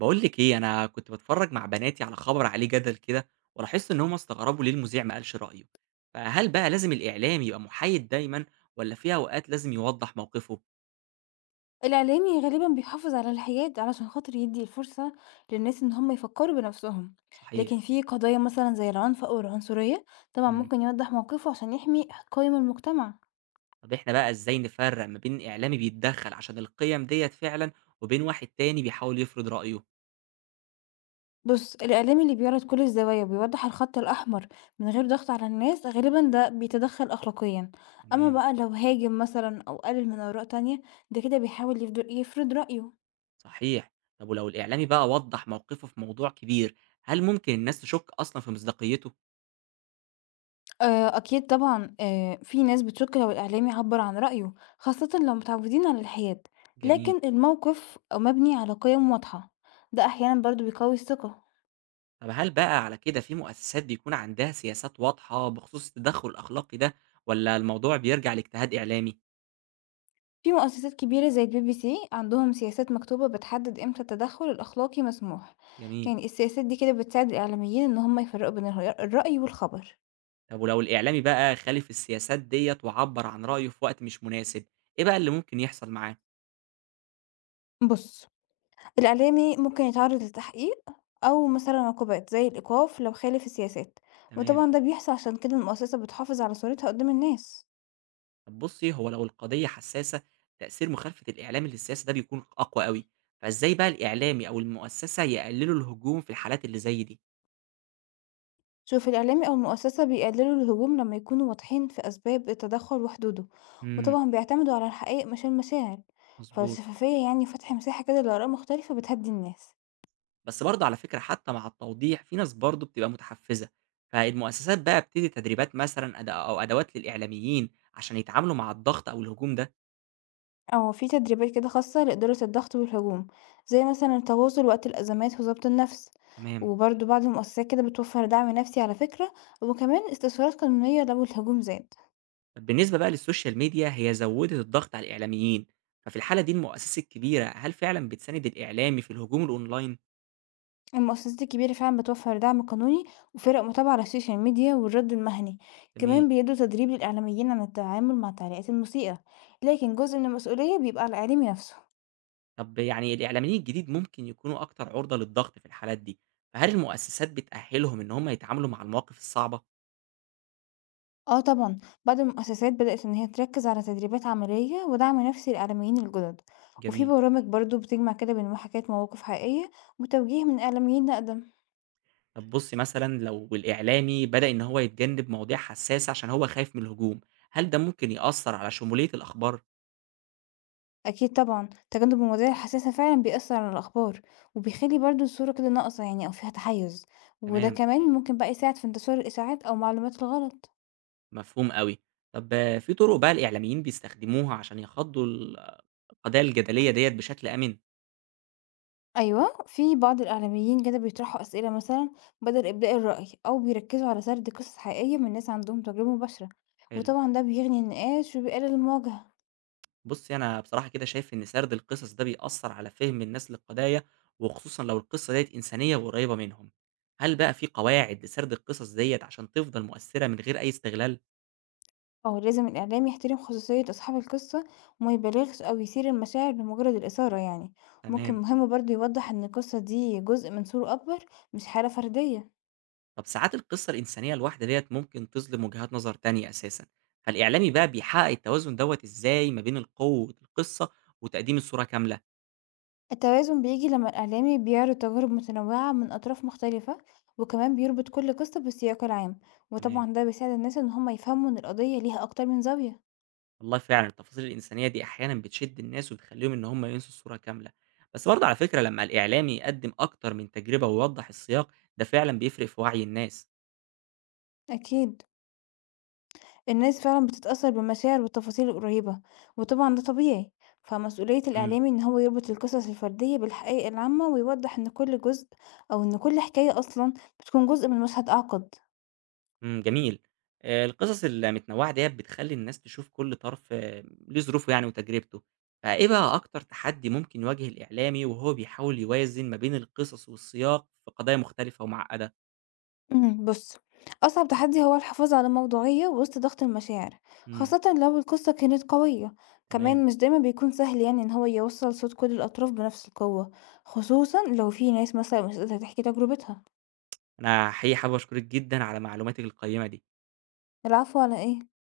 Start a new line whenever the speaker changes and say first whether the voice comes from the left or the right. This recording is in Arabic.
right: بقول لك ايه، انا كنت بتفرج مع بناتي على خبر عليه جدل كده، ولاحظت ان هم استغربوا ليه المذيع ما قالش رأيه. فهل بقى لازم الإعلام يبقى محايد دايما، ولا في اوقات لازم يوضح موقفه؟
left: الإعلامي غالبا بيحافظ على الحياد علشان خاطر يدي الفرصة للناس إن هم يفكروا بنفسهم. لكن
right: صحيح.
left: في قضايا مثلا زي العنف أو العنصرية طبعا
right: مم.
left: ممكن يوضح موقفه عشان يحمي قيم المجتمع.
right: طب احنا بقى ازاي نفرق ما بين إعلامي بيتدخل عشان القيم ديت فعلا، وبين واحد تاني بيحاول يفرض رأيه؟
left: بص، الإعلامي اللي بيعرض كل الزوايا وبيوضح الخط الأحمر من غير ضغط على الناس غالبا ده بيتدخل أخلاقيا. أما
right: تمام.
left: بقى لو هاجم مثلا أو قلل من آراء تانية ده كده بيحاول يفرض رأيه.
right: صحيح. طب ولو الإعلامي بقى وضح موقفه في موضوع كبير، هل ممكن الناس تشك أصلا في مصداقيته؟
left: أكيد طبعًا، في ناس بتشُك لو الإعلام يعبّر عن رأيه، خاصةً لو متعوّدين على الحياد،
right: جميل.
left: لكن الموقف مبني على قِيَم واضحة، ده أحيانًا برضه بيقوي الثقة.
right: طب هل بقى على كده في مؤسسات بيكون عندها سياسات واضحة بخصوص التدخل الأخلاقي ده، والّا الموضوع بيرجع لاجتهاد إعلامي؟
left: في مؤسسات كبيرة زي الBBC عندهم سياسات مكتوبة بتحدد إمتى التدخُّل الأخلاقي مسموح،
right: جميل.
left: يعني السياسات دي كده بتساعد الإعلاميين إن هم يفرّقوا بين الرأي والخبر.
right: طب ولو الإعلامي بقى خالف السياسات ديّة وعبّر عن رأيه في وقت مش مناسب، إيه بقى اللي ممكن يحصل معاه؟
left: بُص، الإعلامي ممكن يتعرض لتحقيق أو مثلًا عقوبات زي الإيقاف لو خالف السياسات،
right: تمام.
left: وطبعًا ده بيحصل عشان كده المؤسسة بتحافظ على صورتها قدام الناس.
right: طب بُصّي، هو لو القضية حساسة، تأثير مخالفة الإعلام للسياسة ده بيكون أقوى أوي، فإزاي بقى الإعلامي أو المؤسسة يقللوا الهجوم في الحالات اللي زي دي؟
left: شوف، الإعلامي أو المؤسسة بيقللوا الهجوم لما يكونوا واضحين في أسباب التدخل وحدوده،
right: إمم،
left: وطبعًا بيعتمدوا على الحقائق مش المشاعر،
right: مضبوط.
left: فالشفافية يعني فتح مساحة كده لآراء مختلفة بتهدي الناس.
right: بس برضه على فكرة حتى مع التوضيح في ناس برضه بتبقى متحفزة، فالمؤسسات بقى بتدي تدريبات مثلا أو أدوات للإعلاميين عشان يتعاملوا مع الضغط أو الهجوم ده.
left: أو في تدريبات كده خاصة لإدارة الضغط والهجوم زي مثلا التواصل وقت الأزمات وضبط النفس.
right: تمام.
left: وبرضه بعض المؤسسات كده بتوفر دعم نفسي على فكرة، وكمان استشارات قانونية لو الهجوم زاد.
right: طب بالنسبة بقى للسوشيال ميديا، هي زودت الضغط على الإعلاميين، ففي الحالة دي المؤسسات الكبيرة هل فعلا بتساند الإعلامي في الهجوم الأونلاين؟
left: المؤسسات الكبيرة فعلا بتوفر دعم قانوني وفرق متابعة على السوشيال ميديا والرد المهني.
right: جميل.
left: كمان بيدوا تدريب للإعلاميين عن التعامل مع تعليقات المسيئة، لكن جزء من المسؤولية بيبقى على الإعلامي نفسه.
right: طب يعني الإعلاميين الجديد ممكن يكونوا أكتر عرضة للضغط في الحالات دي، فهل المؤسسات بتأهلهم إن هم يتعاملوا مع المواقف الصعبة؟
left: آه طبعًا، بعض المؤسسات بدأت إن هي تركّز على تدريبات عملية ودعم نفسي للإعلاميين الجدد، وفي
right: جميل.
left: برامج برضه بتجمع كده بين محاكاة مواقف حقيقية وتوجيه من إعلاميين أقدم.
right: طب بُصّي، مثلًا لو الإعلامي بدأ إن هو يتجنب مواضيع حساسة عشان هو خايف من الهجوم، هل ده ممكن يأثّر على شمولية الأخبار؟
left: أكيد طبعًا، تجنب المواضيع الحساسة فعلًا بيأثّر على الأخبار، وبيخلّي برضه الصورة كده ناقصة يعني أو فيها تحيُّز، وده
right: تمام،
left: كمان ممكن بقى يساعد في انتشار الإشاعات أو معلومات الغلط.
right: مفهوم أوي. طب في طرق بقى الإعلاميين بيستخدموها عشان يخاضوا القضايا الجدلية ديّة بشكل آمن؟
left: أيوه، في بعض الإعلاميين كده بيطرحوا أسئلة مثلًا بدل إبداء الرأي، أو بيركزوا على سرد قصص حقيقية من ناس عندهم تجربة مباشرة،
right: حلو.
left: وطبعًا ده بيغني النقاش وبيقلل المواجهة.
right: بُصّي، أنا بصراحة كده شايف إن سرد القصص ده بيأثّر على فهم الناس للقضايا، وخصوصًا لو القصة ديّة إنسانية وقريبة منهم. هل بقى في قواعد لسرد القصص ديّة عشان تفضل مؤثّرة من غير أي استغلال؟
left: أو لازم الإعلام يحترم خصوصية أصحاب القصة وما يبالغش أو يثير المشاعر لمجرد الإثارة يعني. ممكن
right: تمام.
left: مهم برضه يوضح إن القصة دي جزء من صورة أكبر مش حالة فردية.
right: طب ساعات القصة الإنسانية الواحدة ديّة ممكن تظلم وجهات نظر تانية أساسًا، فالإعلامي بقى بيحقق التوازن دوّة إزاي ما بين القوة القصة وتقديم الصورة كاملة؟
left: التوازن بيجي لما الإعلامي بيعرض تجارب متنوعة من أطراف مختلفة، وكمان بيربط كل قصة بالسياق العام،
right: تمام.
left: وطبعا ده بيساعد الناس إن هما يفهموا إن القضية ليها أكتر من زاوية.
right: والله فعلًا التفاصيل الإنسانية دي أحيانًا بتشد الناس وتخلّيهم إن هم ينسوا الصورة كاملة، بس برضه على فكرة لمّا الإعلامي يقدّم أكتر من تجربة ويوضّح السياق، ده فعلًا بيفرق في وعي الناس.
left: أكيد، الناس فعلا بتتأثر بالمشاعر والتفاصيل القريبة، وطبعا ده طبيعي. فمسؤولية
right: إمم.
left: الإعلامي إن هو يربط القصص الفردية بالحقائق العامة ويوضح إن كل جزء أو إن كل حكاية أصلا بتكون جزء من مشهد أعقد.
right: إمم، جميل. القصص المتنوّعة ديّة بتخلّي الناس تشوف كل طرف، ليه ظروفه يعني وتجربته، فإيه بقى أكتر تحدّي ممكن يواجه الإعلامي وهو بيحاول يوازن ما بين القصص والسياق في قضايا مختلفة ومعقّدة؟
left: بص، أصعب تحدي هو الحفاظ على الموضوعية وسط ضغط المشاعر،
right: إمم،
left: خاصة لو القصة كانت قوية.
right: تمام.
left: كمان مش دايما بيكون سهل يعني إن هو يوصل صوت كل الأطراف بنفس القوة، خصوصا لو في ناس مثلا مش قادرة تحكي تجربتها.
right: أنا حقيقي حابب أشكرِك جدًا على معلوماتِك القيّمة دي.
left: العفو على إيه.